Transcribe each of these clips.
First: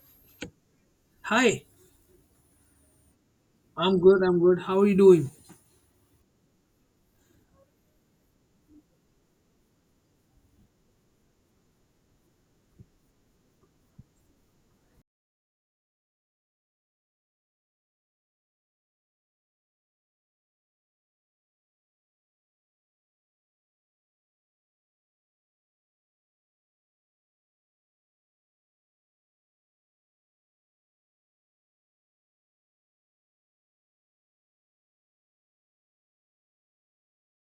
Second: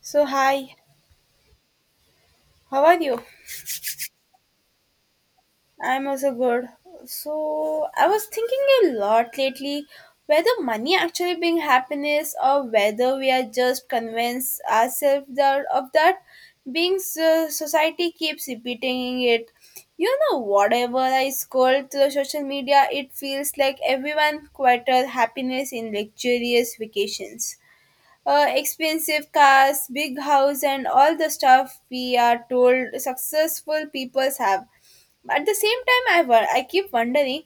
So, hi, Hi, how are you? I'm good. I'm good. How are you doing? I'm also good. So, I was thinking a lot lately whether money actually brings happiness or whether we are just convinced ourselves of that being so, society keeps repeating it. You know, whatever I scroll through social media, it feels like everyone quieted happiness in luxurious vacations. Expensive cars, big house, and all the stuff we are told successful people have. At the same time, I keep wondering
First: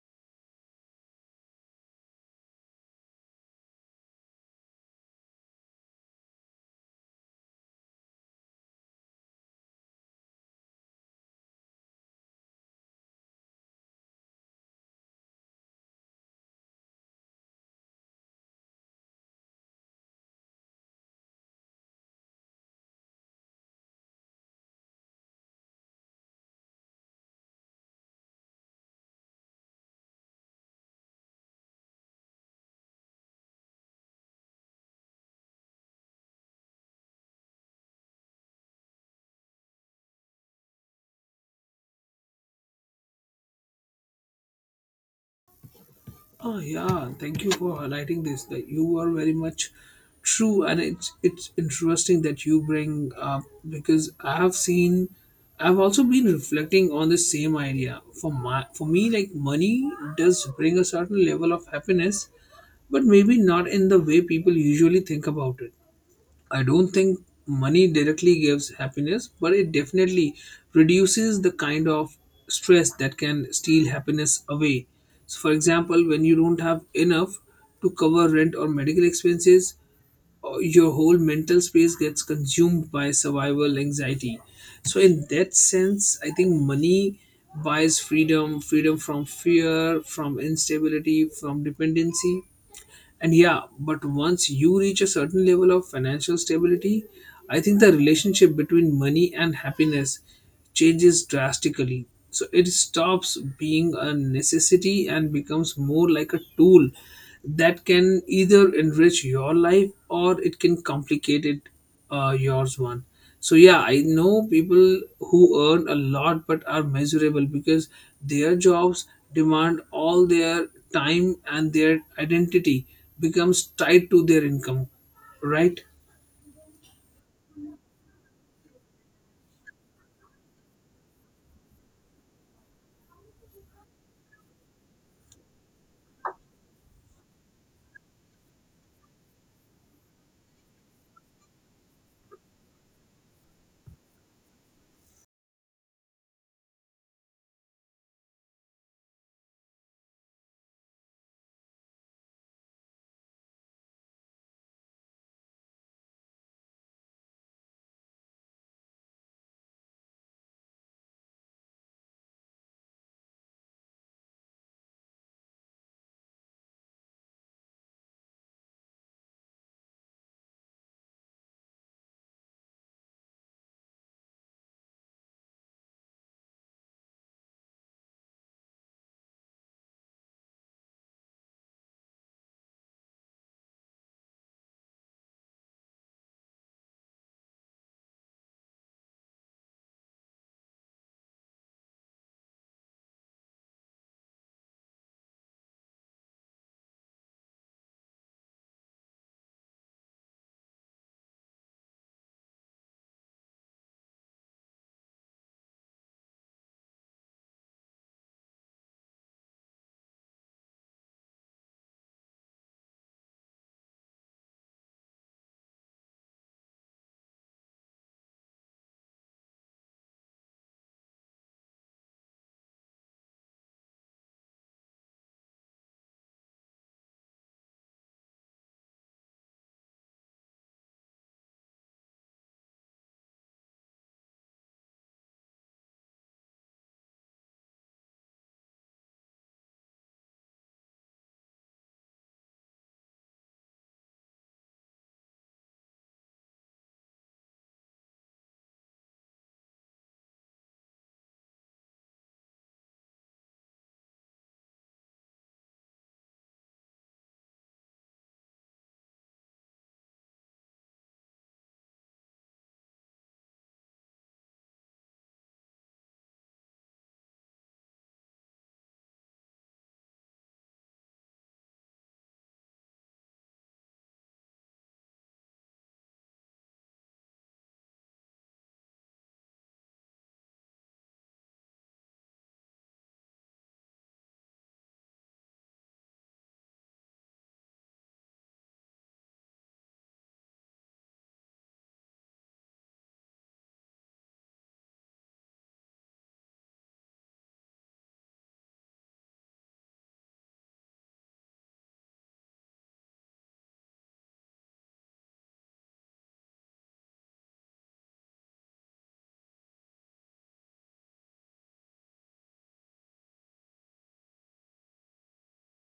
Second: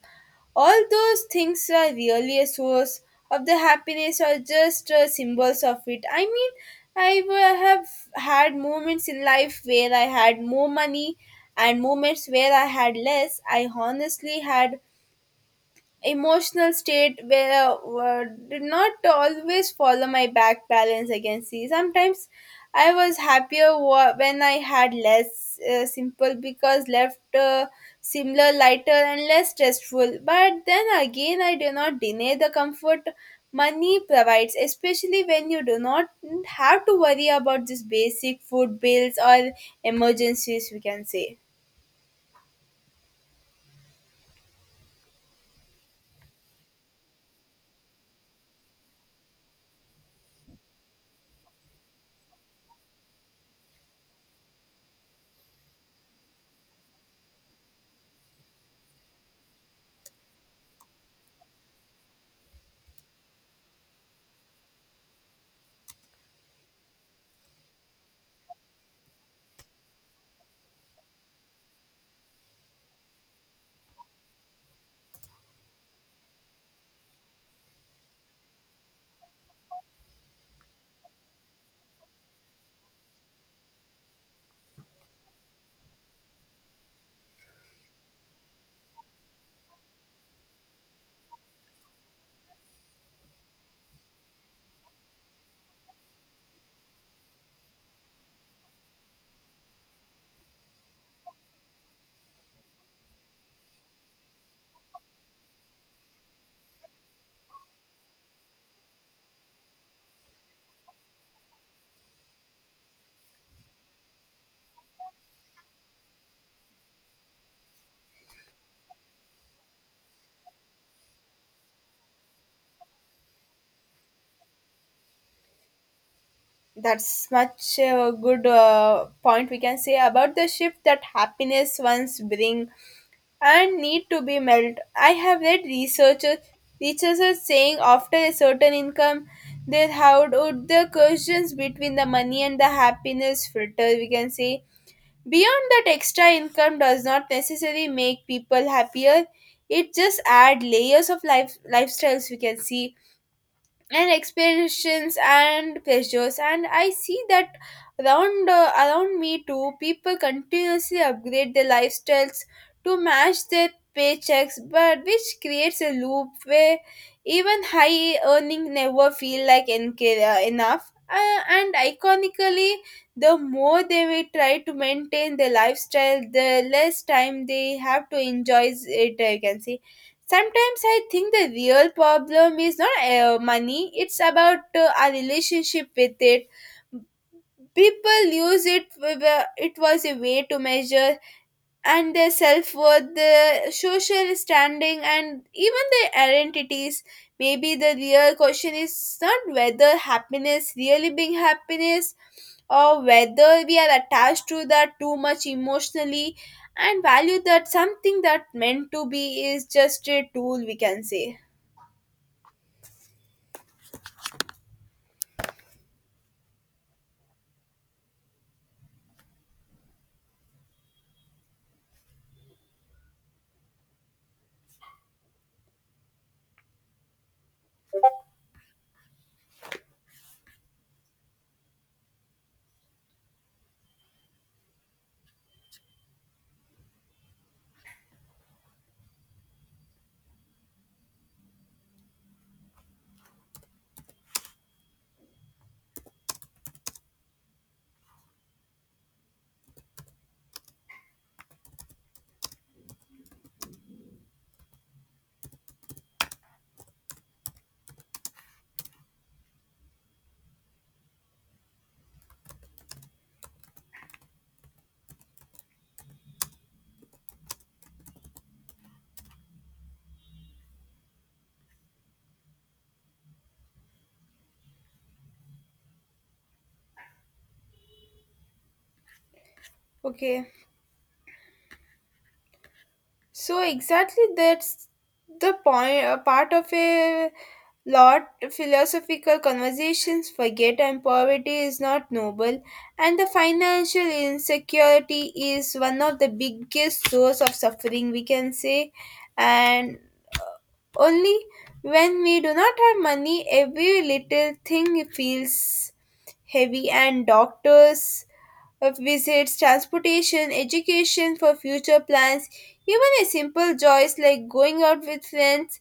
all those things are really a source of the happiness or just symbols of it. I mean, have had moments in life where I had more money and moments where I had less. I honestly had emotional state where did not always follow my back balance against sea. Sometimes I was happier when I had less simple because left similar lighter and less stressful. But then again, I do not deny the comfort money provides, especially when you do not have to worry about these basic food bills or emergencies. We can say. Oh yeah, thank you for highlighting this. That you are very much true, and it's interesting that you bring up because I have seen, I've also been reflecting on the same idea. For me, like money does bring a certain level of happiness, but maybe not in the way people usually think about it. I don't think money directly gives happiness, but it definitely reduces the kind of stress that can steal happiness away. So, for example, when you don't have enough to cover rent or medical expenses, your whole mental space gets consumed by survival anxiety. So, in that sense, I think money buys freedom, from fear, from instability, from dependency, and yeah, but once you reach a certain level of financial stability, I think the relationship between money and happiness changes drastically. So it stops being a necessity and becomes more like a tool that can either enrich your life or it can complicate it, yours one. So yeah, I know people who earn a lot but are miserable because their jobs demand all their time and their identity becomes tied to their income, right? That's much a good point, we can say, about the shift that happiness once bring and need to be melt. I have read researchers saying after a certain income, they how would the questions between the money and the happiness filter, we can say. Beyond that, extra income does not necessarily make people happier. It just add layers of life lifestyles, we can see, and expressions and pleasures, and I see that around around me too. People continuously upgrade their lifestyles to match their paychecks, but which creates a loop where even high earning never feel like enough. And iconically, the more they will try to maintain their lifestyle, the less time they have to enjoy it, I can say. Sometimes I think the real problem is not money, it's about our relationship with it. People use it, with, it was a way to measure and their self-worth, their social standing, and even their identities. Maybe the real question is not whether happiness really being happiness or whether we are attached to that too much emotionally and value that something that meant to be is just a tool, we can say. Okay, so exactly, that's the point. A part of a lot philosophical conversations forget, and poverty is not noble, and the financial insecurity is one of the biggest source of suffering, we can say. And uh, only when we do not have money, every little thing feels heavy and doctors visits, transportation, education for future plans, even a simple joys like going out with friends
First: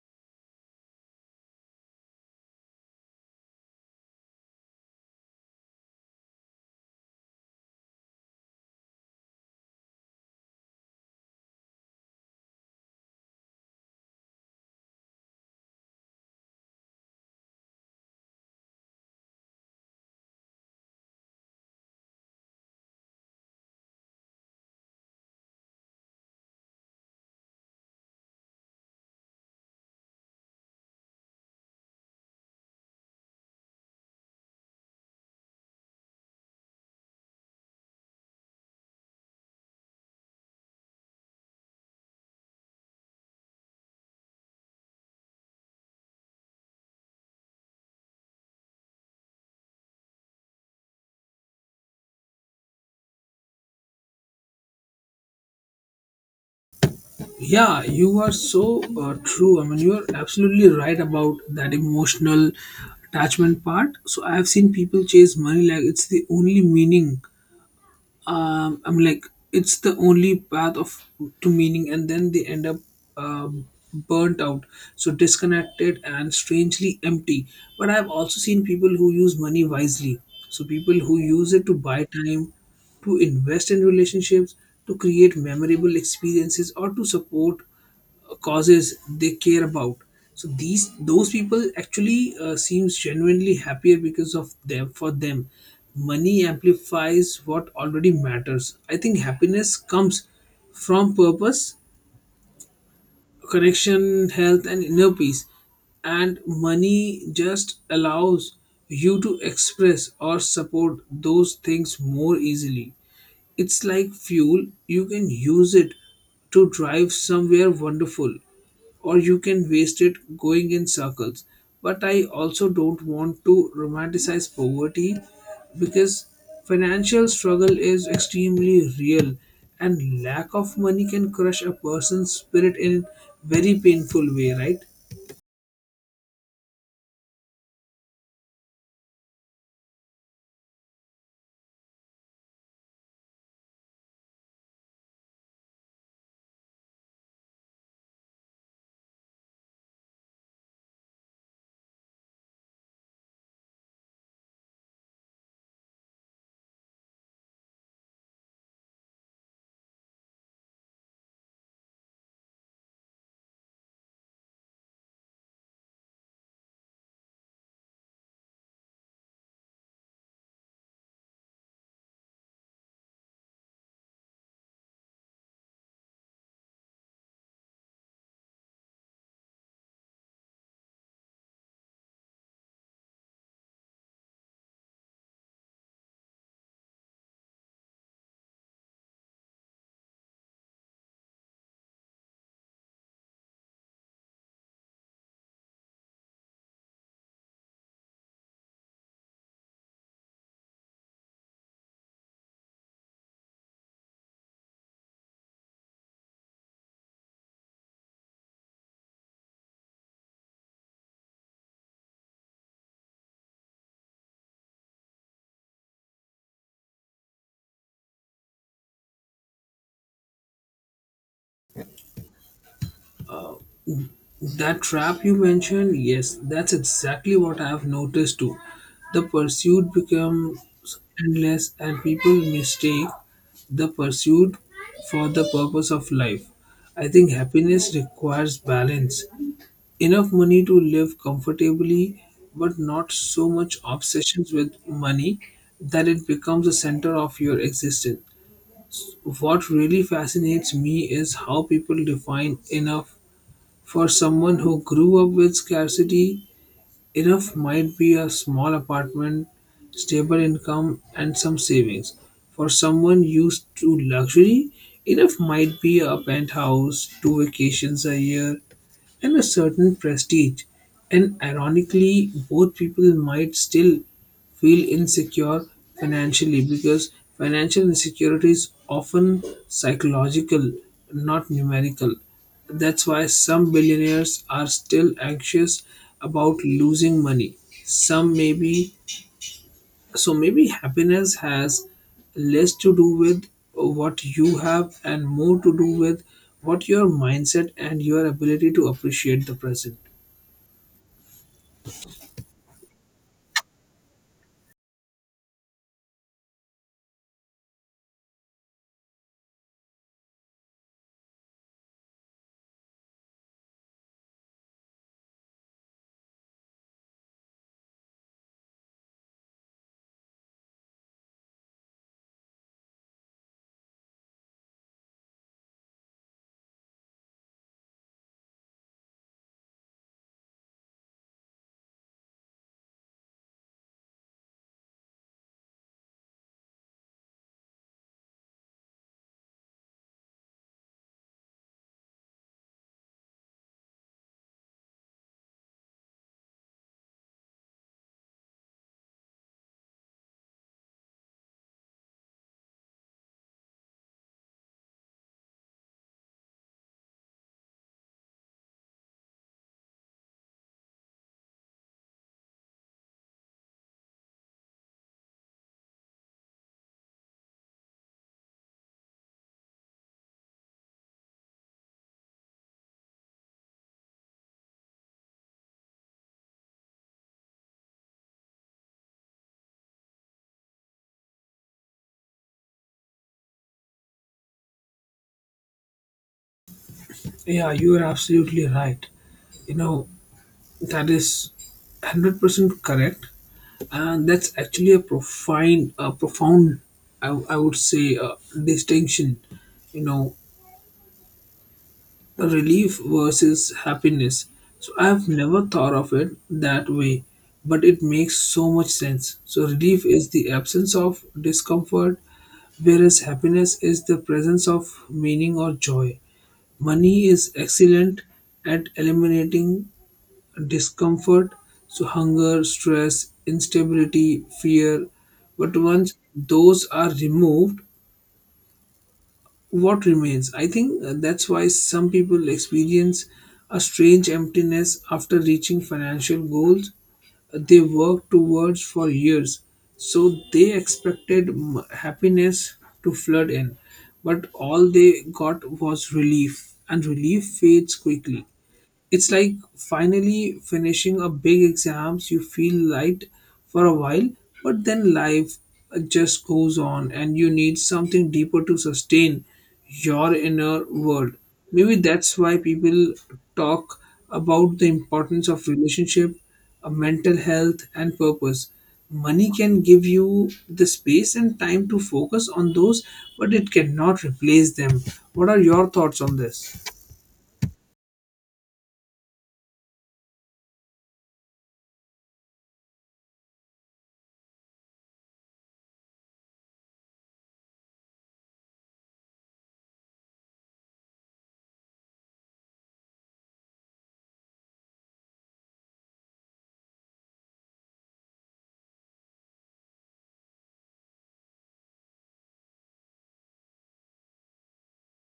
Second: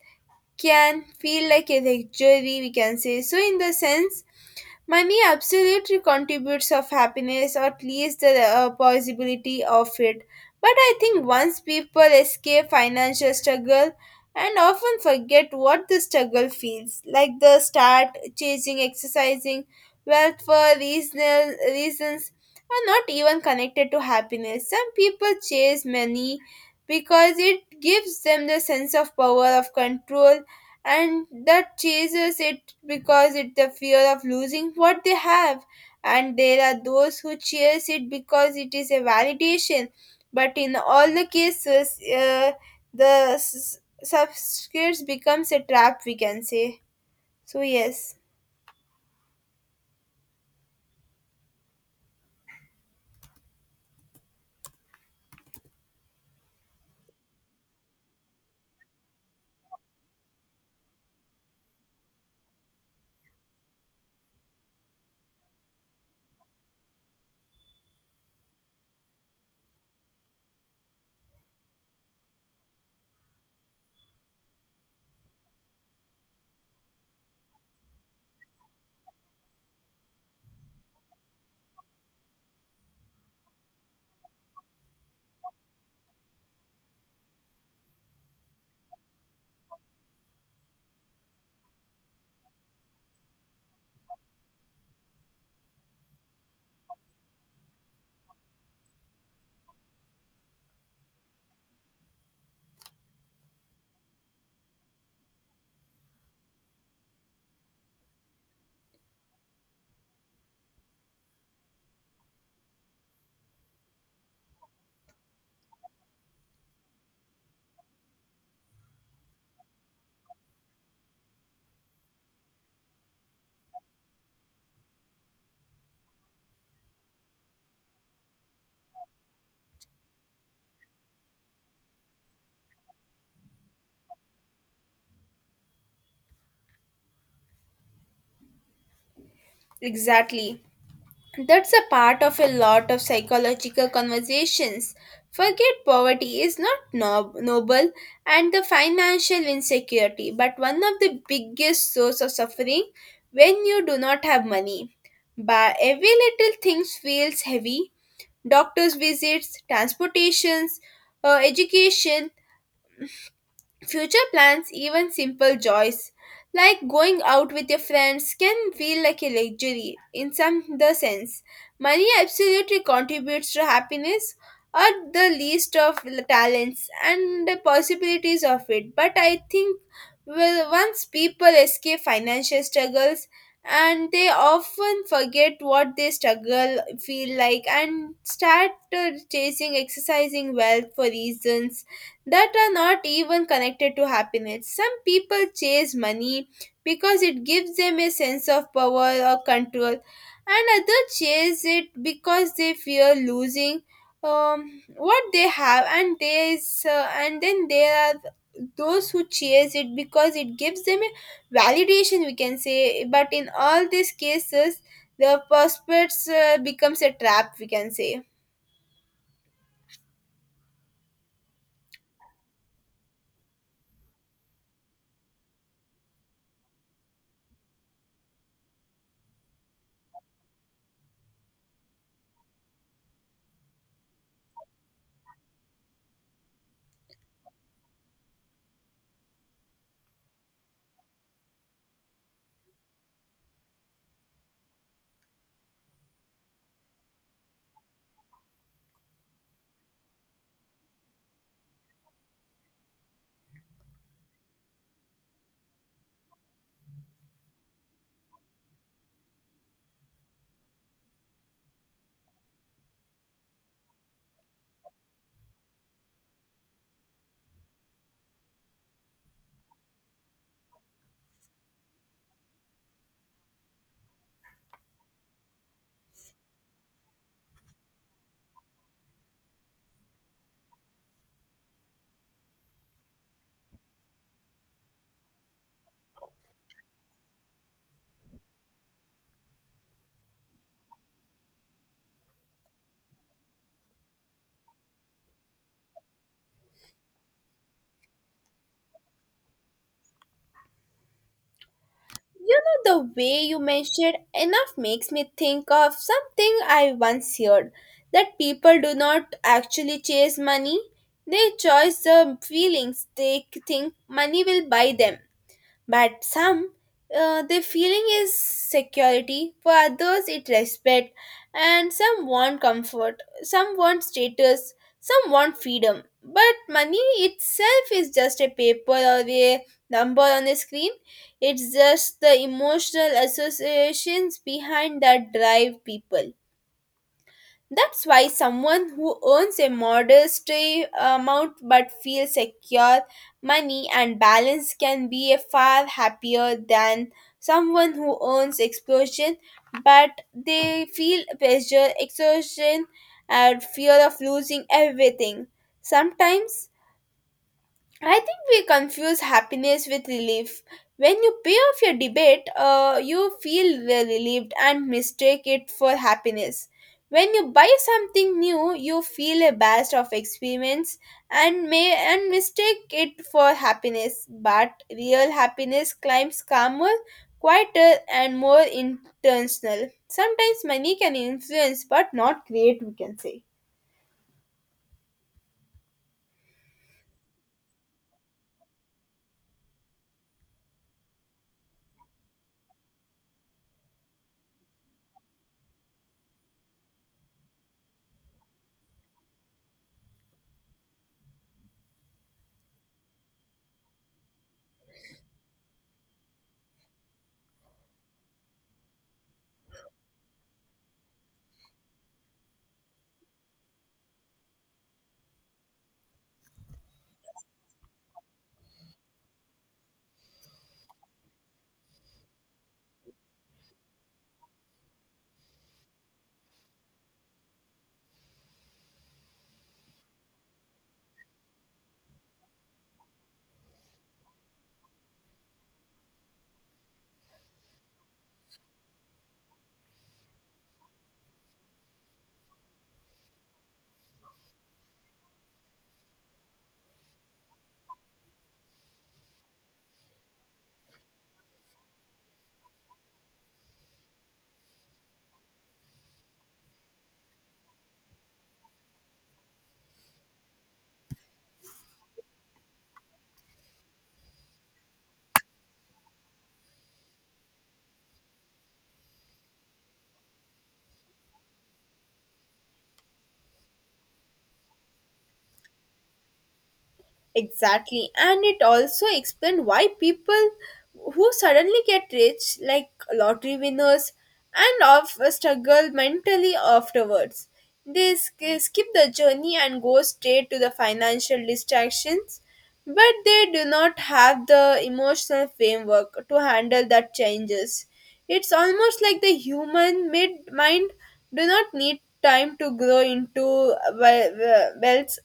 can feel like a luxury, we can say. So in the sense, money absolutely contributes of happiness, or at least the possibility of it. But I think once people escape financial struggle and often forget what the struggle feels like, they start chasing exercising wealth for reasonal reasons are not even connected to happiness. Some people chase money because it gives them the sense of power of control, and that chases it because it's the fear of losing what they have, and there are those who chase it because it is a validation. But in all the cases the subscripts becomes a trap, we can say. So yes, Yeah, you are so true. I mean, you are absolutely right about that emotional attachment part. So I have seen people chase money like it's the only meaning, I'm like, it's the only path of to meaning, and then they end up um, burnt out, so disconnected and strangely empty. But I've also seen people who use money wisely, so people who use it to buy time, to invest in relationships, to create memorable experiences, or to support causes they care about. So these those people actually seems genuinely happier, because of them for them money amplifies what already matters. I think happiness comes from purpose, connection, health, and inner peace, and money just allows you to express or support those things more easily. It's like fuel: you can use it to drive somewhere wonderful, or you can waste it going in circles. But I also don't want to romanticize poverty because financial struggle is extremely real, and lack of money can crush a person's spirit in very painful way, right? exactly. That's a part of a lot of psychological conversations. Forget poverty is not noble, and the financial insecurity, but one of the biggest source of suffering when you do not have money. But every little thing feels heavy. Doctors' visits, transportations, education, future plans, even simple joys like going out with your friends, can feel like a luxury in some the sense. Money absolutely contributes to happiness or the least of the talents and the possibilities of it. But I think, well, once people escape financial struggles and they often forget what they struggle feel like and start chasing exercising wealth for reasons that are not even connected to happiness. Some people chase money because it gives them a sense of power or control, and others chase it because they fear losing what they have. And then there are those who chase it because it gives them a validation, we can say. But in all these cases, the prospects becomes a trap, we can say. That trap you mentioned, yes, that's exactly what I've noticed too. The pursuit becomes endless and people mistake the pursuit for the purpose of life. I think happiness requires balance. Enough money to live comfortably, but not so much obsessions with money that it becomes the center of your existence. What really fascinates me is how people define enough. For someone who grew up with scarcity, enough might be a small apartment, stable income, and some savings. For someone used to luxury, enough might be a penthouse, two vacations a year, and a certain prestige. And ironically, both people might still feel insecure financially, because financial insecurity is often psychological, not numerical. That's why some billionaires are still anxious about losing money. Some maybe so maybe happiness has less to do with what you have and more to do with what your mindset and your ability to appreciate the present. You know, the way you mentioned enough makes me think of something I once heard that people do not actually chase money, they chase the feelings they think money will buy them. But some, the feeling is security, for others, it respect, and some want comfort, some want status, some want freedom. But money itself is just a paper or a number on a screen. It's just the emotional associations behind that drive people. That's why someone who earns a modest amount but feels secure, money, and balance can be a far happier than someone who earns explosion but they feel pressure, exhaustion, and fear of losing everything. Sometimes I think we confuse happiness with relief. When you pay off your debate, you feel relieved and mistake it for happiness. When you buy something new, you feel a burst of experience and mistake it for happiness. But real happiness climbs calmer, quieter, and more intentional. Sometimes money can influence, but not create. We can say. Yeah, you are absolutely right. You know, that is 100% correct. And that's actually a profound, I would say, distinction. You know, the relief versus happiness. So I've never thought of it that way, but it makes so much sense. So relief is the absence of discomfort, whereas happiness is the presence of meaning or joy. Money is excellent at eliminating discomfort, so hunger, stress, instability, fear. But once those are removed, what remains? I think that's why some people experience a strange emptiness after reaching financial goals they worked towards for years. So they expected happiness to flood in, but all they got was relief, and relief fades quickly. It's like finally finishing a big exams. You feel light for a while, but then life just goes on, and you need something deeper to sustain your inner world. Maybe that's why people talk about the importance of relationship, mental health, and purpose. Money can give you the space and time to focus on those, but it cannot replace them. What are your thoughts on this? Exactly, and it also explains why people who suddenly get rich, like lottery winners, and of struggle mentally afterwards. They skip the journey and go straight to the financial distractions, but they do not have the emotional framework to handle that changes. It's almost like the human mid mind do not need time to grow into wealth.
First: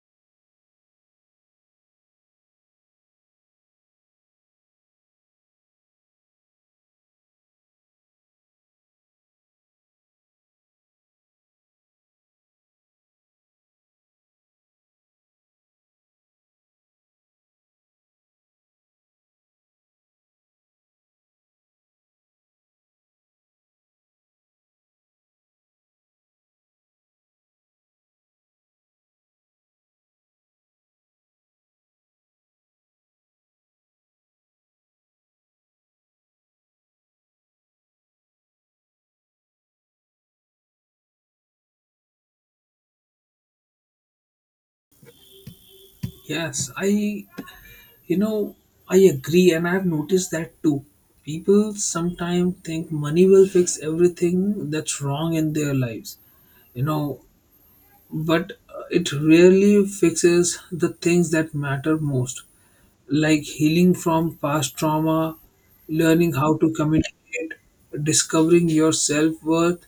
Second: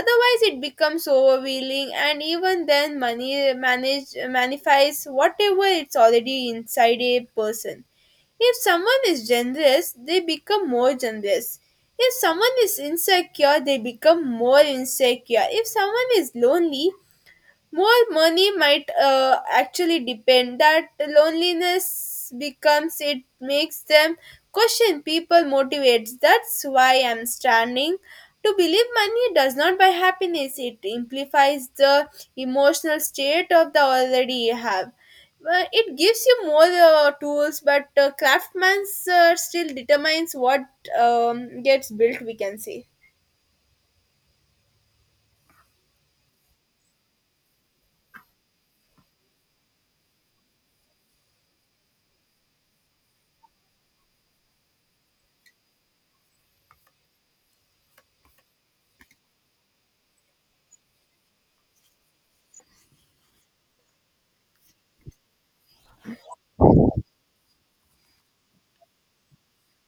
Otherwise, it becomes overwhelming, and even then, money manage manifests whatever it's already inside a person. If someone is generous, they become more generous. If someone is insecure, they become more insecure. If someone is lonely, more money might actually depend that loneliness becomes it makes them question people motivates. That's why I'm standing to believe money does not buy happiness. It amplifies the emotional state of the already you have. It gives you more tools, but craftsman's still determines what gets built. We can say. Yes, You know, I agree, and I've noticed that too. People sometimes think money will fix everything that's wrong in their lives, you know, but it really fixes the things that matter most, like healing from past trauma, learning how to communicate, discovering your self worth,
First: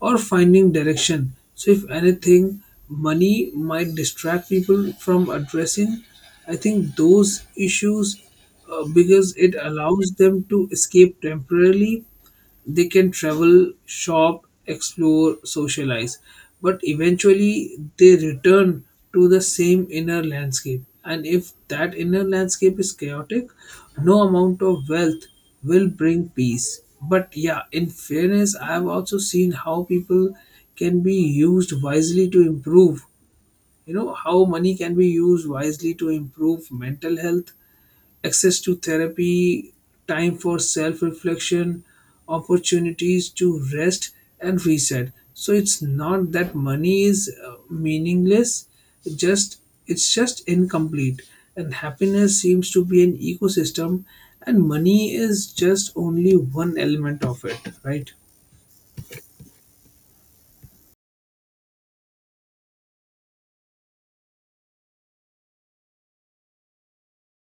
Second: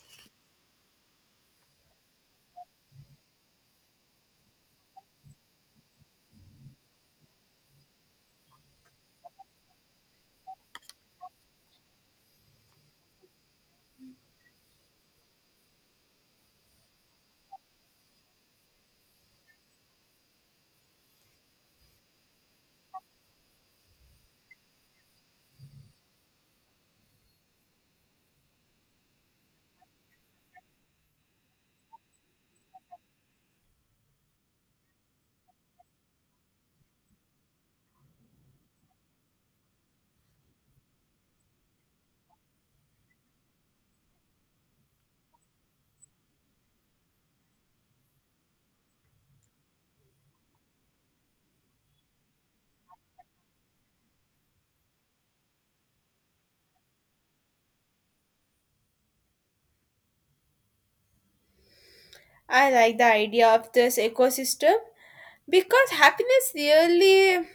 or finding direction. So, if anything, money might distract people from addressing, I think, those issues because it allows them to escape temporarily. They can travel, shop, explore, socialize, but eventually they return to the same inner landscape. And if that inner landscape is chaotic, no amount of wealth will bring peace. But yeah, in fairness, I have also seen how people can be used wisely to improve. You know, how money can be used wisely to improve mental health, access to therapy, time for self reflection, opportunities to rest and reset. So it's not that money is meaningless, it just it's just incomplete, and happiness seems to be an ecosystem and money is just only one element of it, right? I like the idea of this ecosystem because happiness really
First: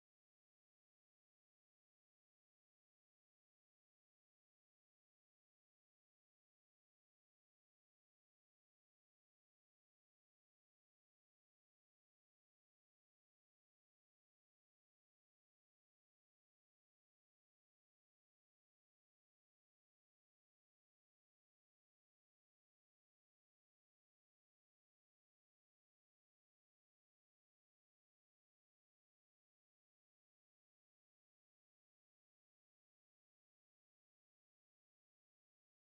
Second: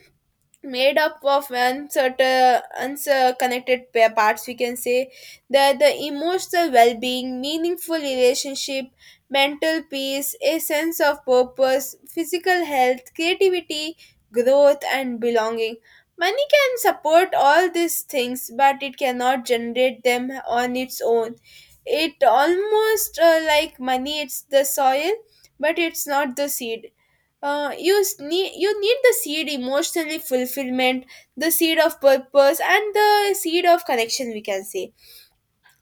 made up of uncertain unconnected parts, we can say, that the emotional well-being, meaningful relationship, mental peace, a sense of purpose, physical health, creativity, growth, and belonging. Money can support all these things, but it cannot generate them on its own. It almost like money, it's the soil but it's not the seed. Uh, you s- need you need the seed emotionally fulfillment, the seed of purpose, and the seed of connection, we can say.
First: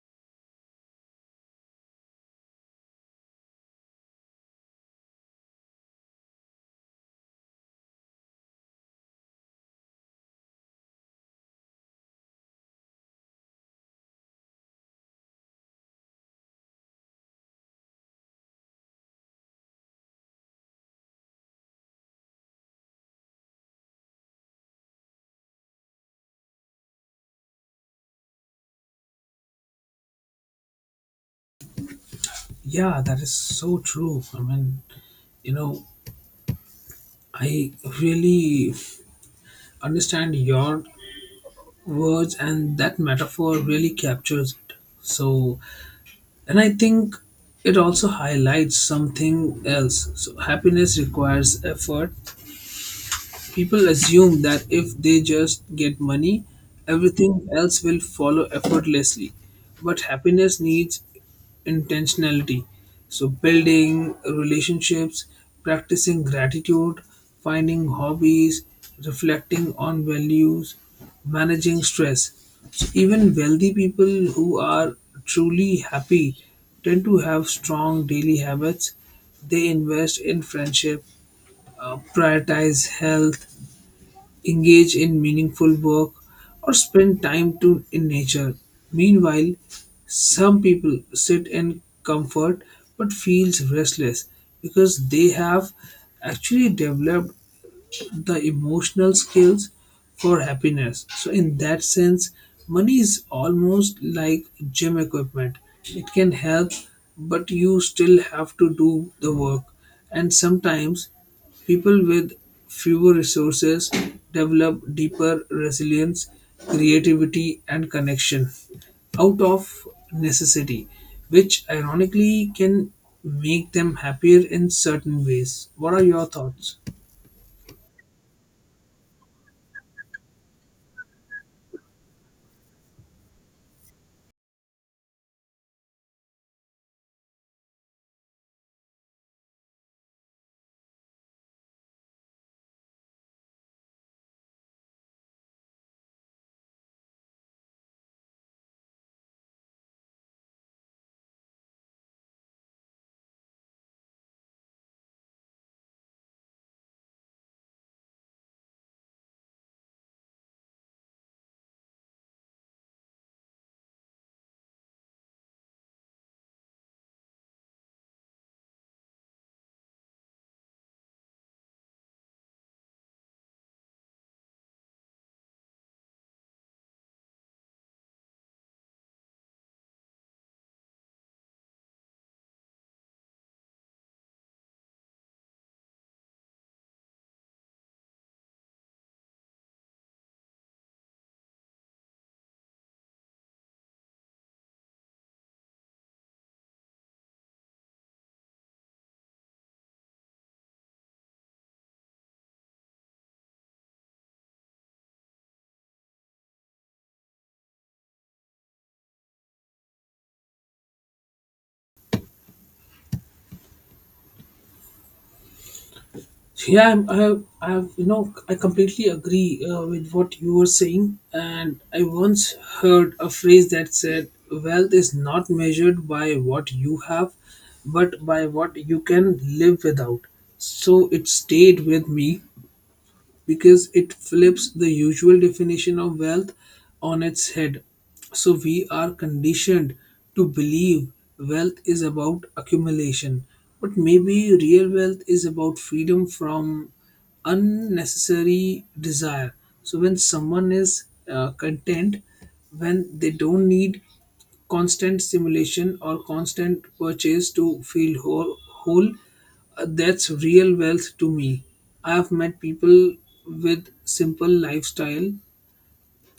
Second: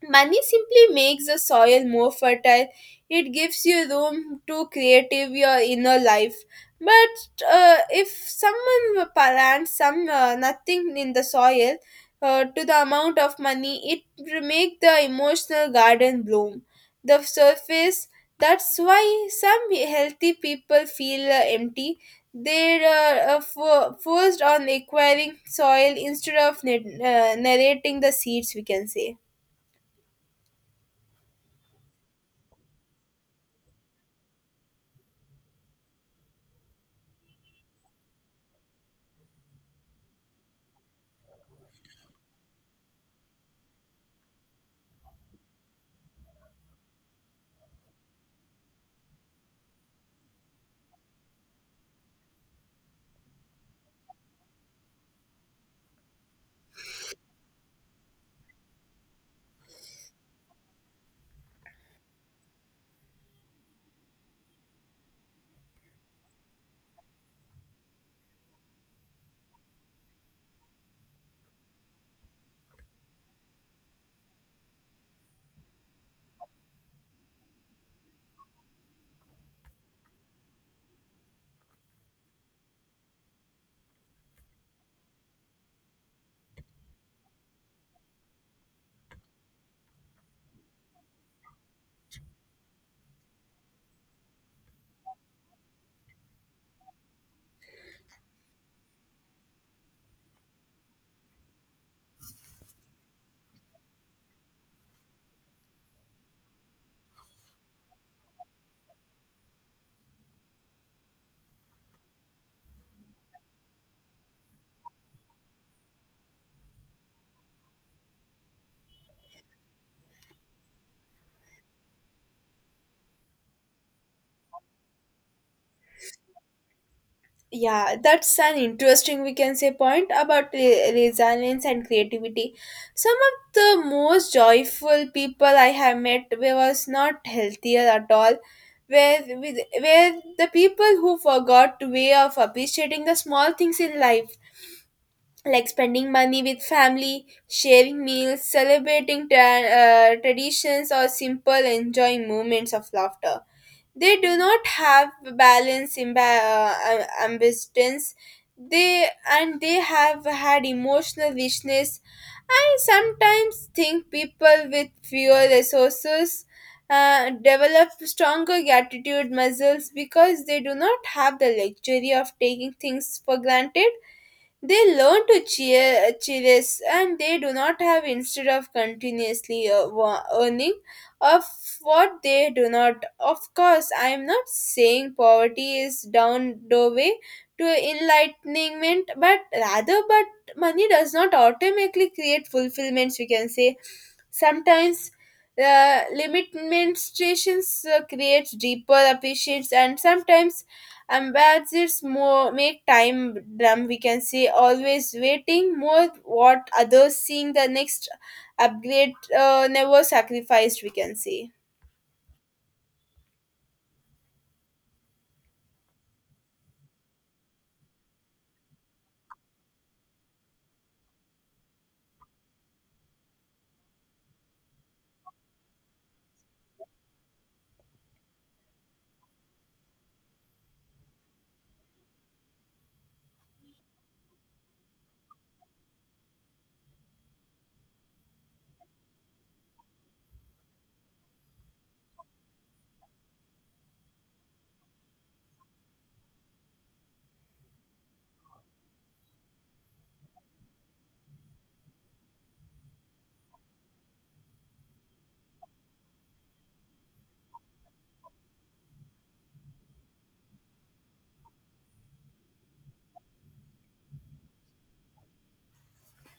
Money simply makes the soil more fertile. It gives you room to creative your inner life. But if someone plants some nothing in the soil to the amount of money, it will make the emotional garden bloom. The surface. That's why some healthy people feel empty. They are forced on acquiring soil instead of narrating the seeds. We can say. Yeah, that is so true. I mean, you know, I really understand your words, and that metaphor really captures it. So, and I think it also highlights something else: so happiness requires effort. People assume that if they just get money, everything else will follow effortlessly. But happiness needs intentionality. So, building relationships, practicing gratitude, finding hobbies, reflecting on values, managing stress. So, even wealthy people who are truly happy tend to have strong daily habits. They invest in friendship, prioritize health, engage in meaningful work, or spend time in nature. Meanwhile, some people sit in comfort but feels restless because they have actually developed the emotional skills for happiness. So, in that sense, money is almost like gym equipment. It can help, but you still have to do the work. And sometimes, people with fewer resources develop deeper resilience, creativity, and connection out of necessity, which ironically can make them happier in certain ways. What are your thoughts? Yeah, that's an interesting, we can say, point about resilience and creativity. Some of the most joyful people I have met was not healthier at all. Where, with, where the people who forgot way of appreciating the small things in life, like spending money with family, sharing meals, celebrating traditions, or simple enjoying moments of laughter, they do not have balance imba- am- they and they have had emotional richness. I sometimes think people with fewer resources develop stronger gratitude muscles because they do not have the luxury of taking things for granted. They learn to cheer, cherish, and they do not have instead of continuously earning of what they do not. Of course, I am not saying poverty is down the way to enlightenment, but rather, but money does not automatically create fulfillments. We can say sometimes limitations creates deeper appreciations, and sometimes ambassadors more make time dumb, we can say, always waiting, more what others seeing the next upgrade, never sacrificed, we can say. So, yeah, you know, I completely agree with what you were saying. And I once heard a phrase that said, wealth is not measured by what you have, but by what you can live without. So it stayed with me because it flips the usual definition of wealth on its head. So we are conditioned to believe wealth is about accumulation, but maybe real wealth is about freedom from unnecessary desire. So when someone is content, when they don't need constant simulation or constant purchase to feel whole, that's real wealth to me. I have met people with simple lifestyle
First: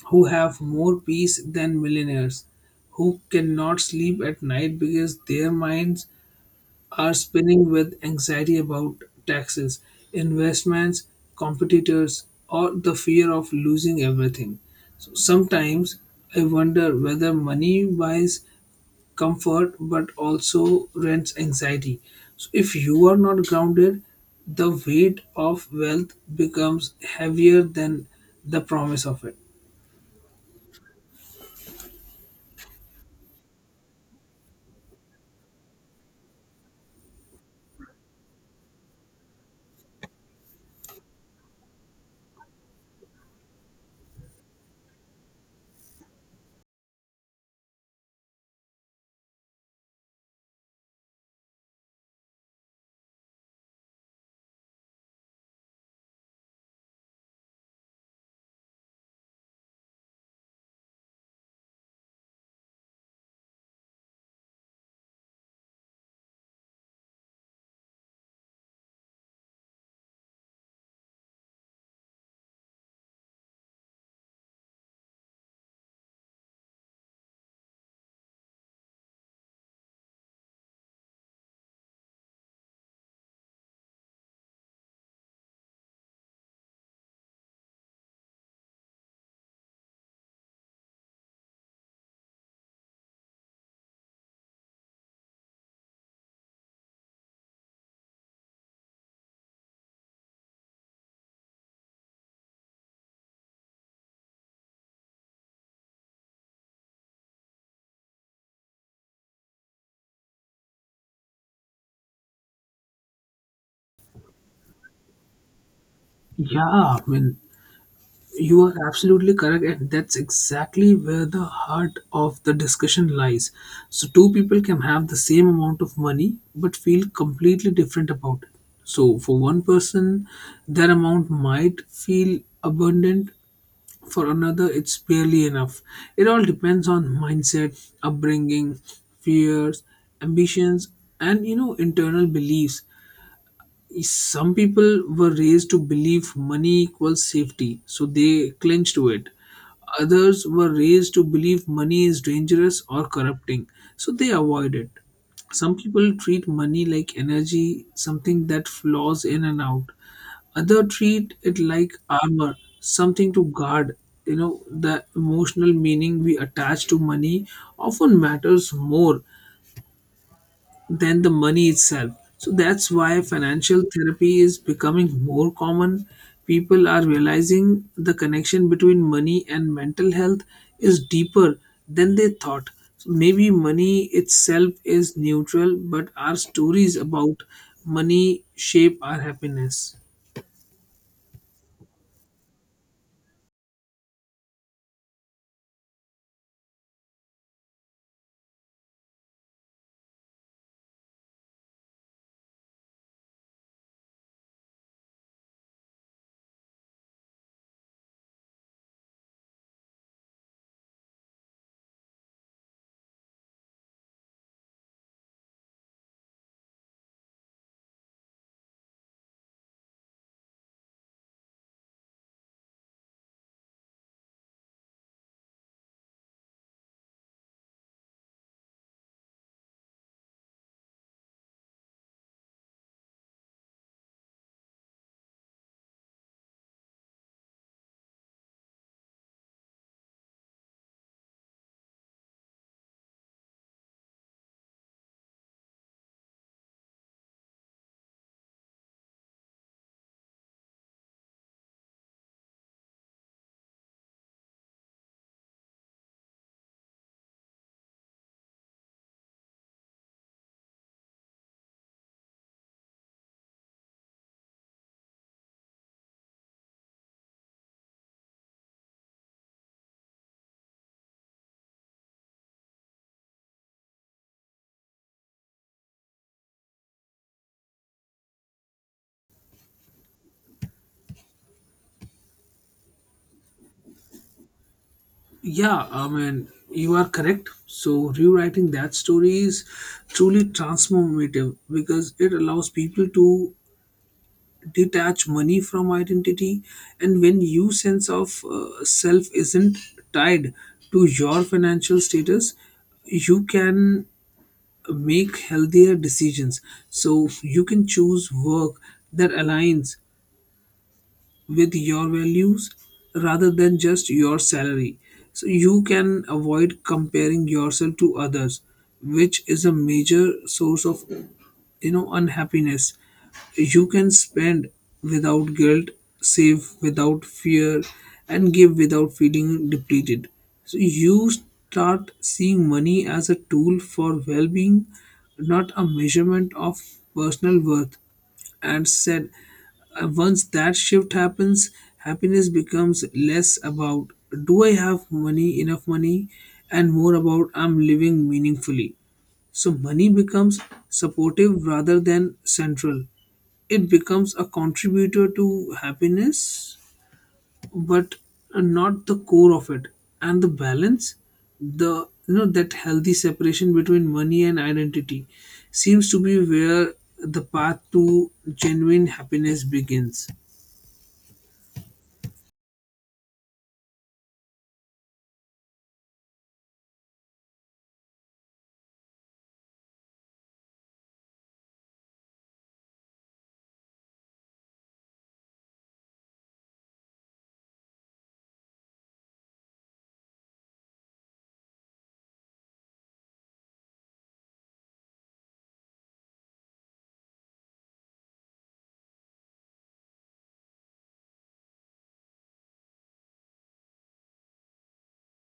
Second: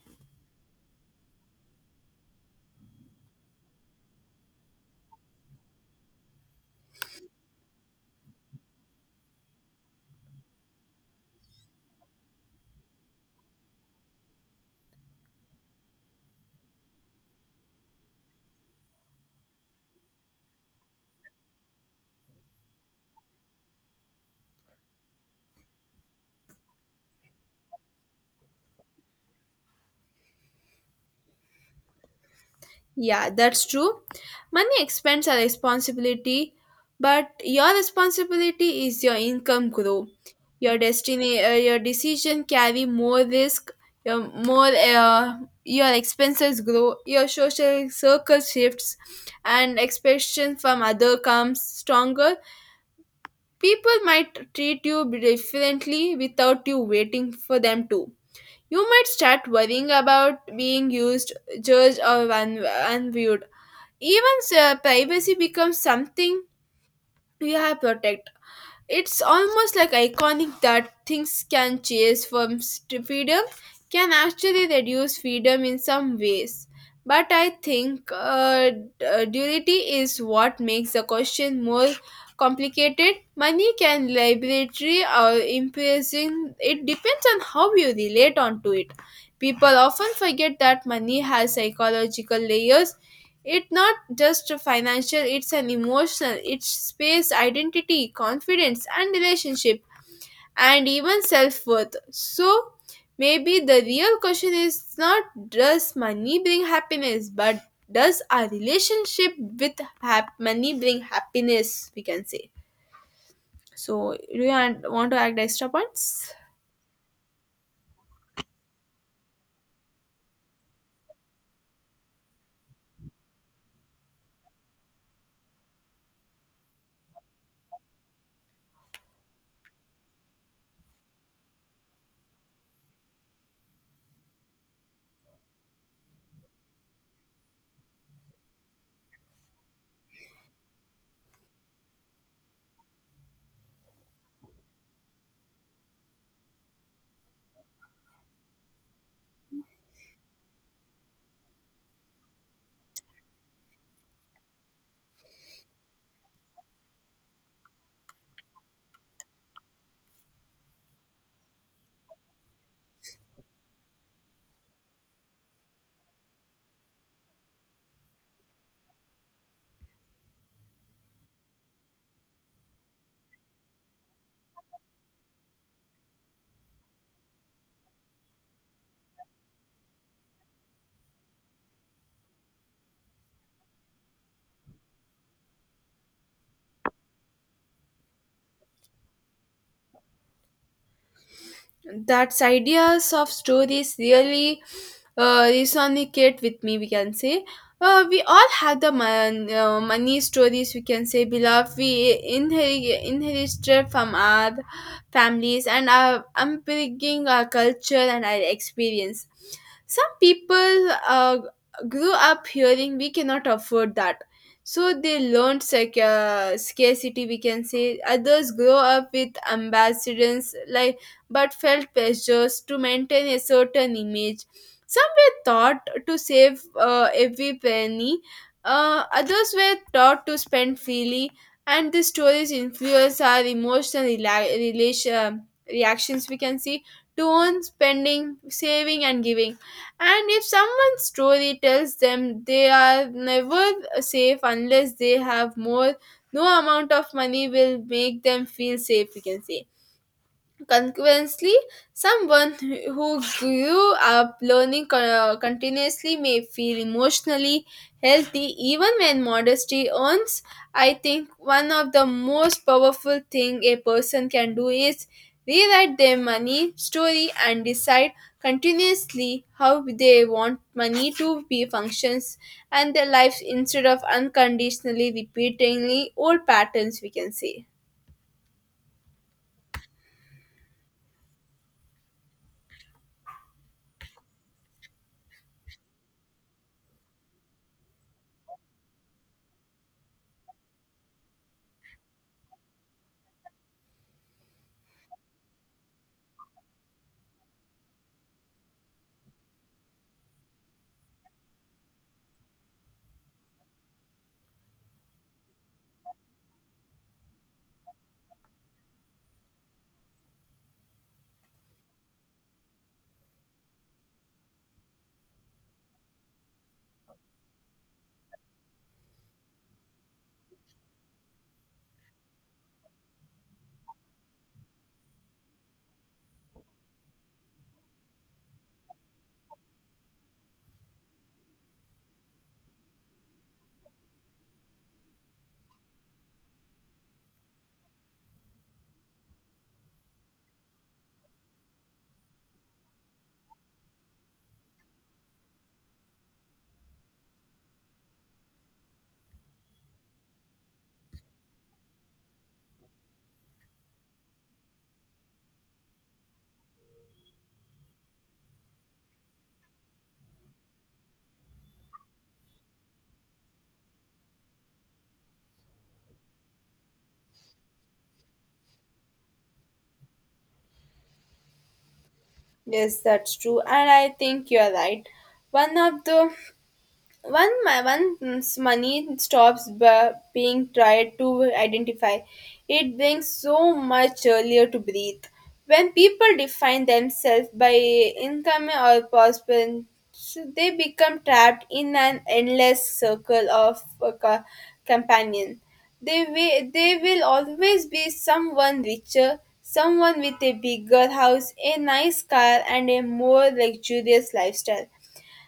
who have more peace than millionaires, who cannot sleep at night because their minds are spinning with anxiety about taxes, investments, competitors, or the fear of losing everything. So sometimes I wonder whether money buys comfort but also rents anxiety. So if you are not grounded, the weight of wealth becomes heavier than the promise of it. Yeah, that's true. Money expense are responsibility, but your responsibility is your income grow. Your destiny, your decision carry more risk. Your more, your expenses grow. Your social circle shifts, and expectation from other comes stronger. People might treat you differently without you waiting for them to. You might start worrying about being used, judged, or unviewed. Even privacy becomes something we have protect. It's almost like iconic that things can chase from freedom can actually reduce freedom in some ways. But I think duality is what makes the question more complicated. Money can liberatory or imprison, it depends on how you relate onto it. People often forget that money has psychological layers. It's not just a financial, it's an emotional, it's space, identity, confidence, and relationship, and even self worth. So, maybe the real question is not does money bring happiness, but does our relationship with money bring happiness? We can say. So, do you want to add extra points? Yeah, I mean, you are absolutely correct, and that's exactly where the heart of the discussion lies. So two people can have the same amount of money but feel completely different about it. So for one person, their amount might feel abundant. For another, it's barely enough. It all depends on mindset, upbringing, fears, ambitions, and you know, internal beliefs. Some people were raised to believe money equals safety, so they cling to it. Others were raised to believe money is dangerous or corrupting, so they avoid it. Some people treat money like energy, something that flows in and out. Others treat it like armor, something to guard. You know, the emotional meaning we attach to money often matters more than the money itself. So that's why financial therapy is becoming more common. People are realizing the connection between money and mental health is deeper than they thought. So maybe money itself is neutral, but our stories about money shape our happiness. That's ideas of stories really resonate with me, we can say. We all have the money stories, we can say, beloved. We inherited from our families and our upbringing, our culture, and our experience. Some people grew up hearing we cannot afford that. So they learned scarcity, we can say. Others grow up with ambassadors like but felt pressures to maintain a certain image. Some were taught to save every penny, others were taught to spend freely, and the stories influence our emotional reactions, we can see, to own spending, saving, and giving. And if someone's story tells them they are never safe unless they have more, no amount of money will make them feel safe, we can say. Consequently, someone who grew up learning continuously may feel emotionally healthy even when modesty earns. I think one of the most powerful thing a person can do is rewrite their money story and decide continuously how they want money to be functions and their lives instead of unconditionally repeating old patterns, we can say. Yeah, I mean, you are correct. So, rewriting that story is truly transformative because it allows people to detach money from identity. And when your sense of self isn't tied to your financial status, you can make healthier decisions. So you can choose work that aligns with your values rather than just your salary. So you can avoid comparing yourself to others, which is a major source of, you know, unhappiness. You can spend without guilt, save without fear, and give without feeling depleted. So you start seeing money as a tool for well-being, not a measurement of personal worth. And said, once that shift happens, happiness becomes less about do I have money enough money, and more about I'm living meaningfully. So money becomes supportive rather than central. It becomes a contributor to happiness, but not the core of it. And the balance, the you know, that healthy separation between money and identity, seems to be where the path to genuine happiness begins. Yes, that's true, and I think you're right. One of the one, my once money stops being tried to identify, it brings so much earlier to breathe. When people define themselves by income or prosperity, they become trapped in an endless circle of companion. They will always be someone richer, someone with a bigger house, a nice car, and a more luxurious lifestyle,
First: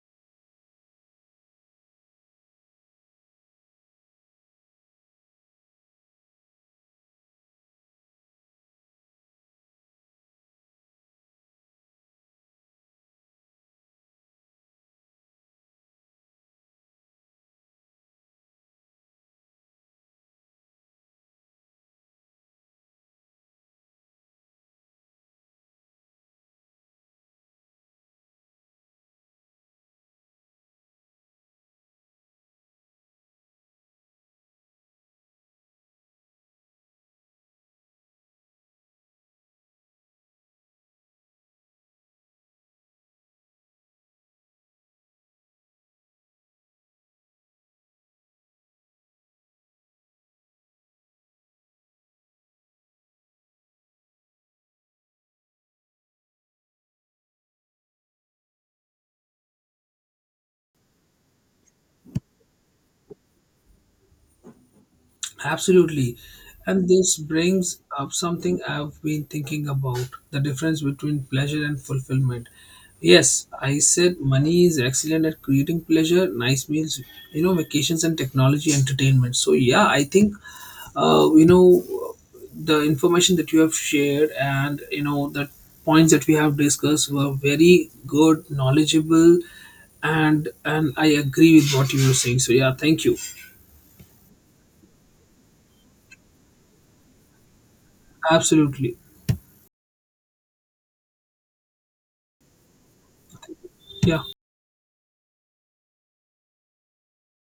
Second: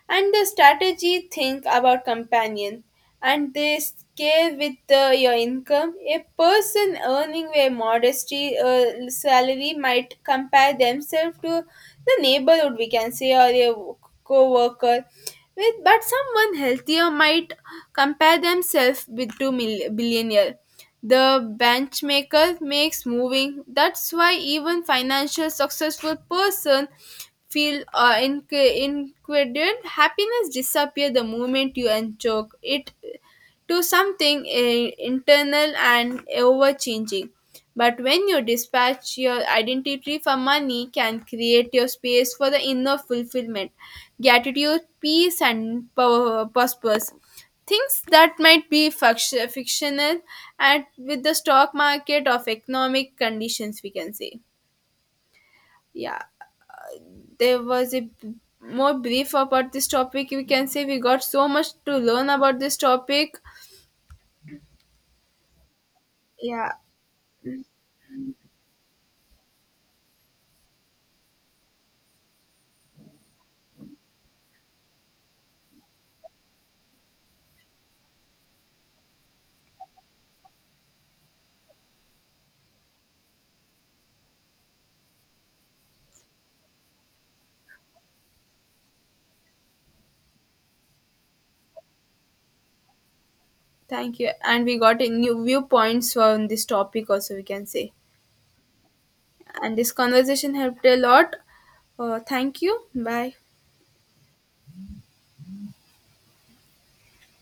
and the strategy think about companions, and they scale with your income. A person earning a modest salary might compare themselves to the neighborhood, we can say, or a co-worker with, but someone healthier might compare themselves with to billionaire. The benchmaker makes moving. That's why even financial successful person feel incredent happiness disappear the moment you enjoy it to something internal and over changing. But when you dispatch your identity for money can create your space for the inner fulfillment, gratitude, peace, and purpose. Things that might be fictional and with the stock market of economic conditions, we can say. Yeah, there was a more brief about this topic. We can say we got so much to learn about this topic. Absolutely. Yeah, And this brings up something I've been thinking about: the difference between pleasure and fulfillment. Yes, I said money is excellent at creating pleasure: nice meals, you know, vacations, and technology entertainment. So, yeah, I think, you know, the information that you have shared and, you know, the points that we have discussed were very good, knowledgeable, and I agree with what you were saying. So, yeah, thank you. thank you. And we got a new viewpoints on this topic also, we can say. Absolutely. And this conversation helped a lot. Thank you. Bye. Yeah.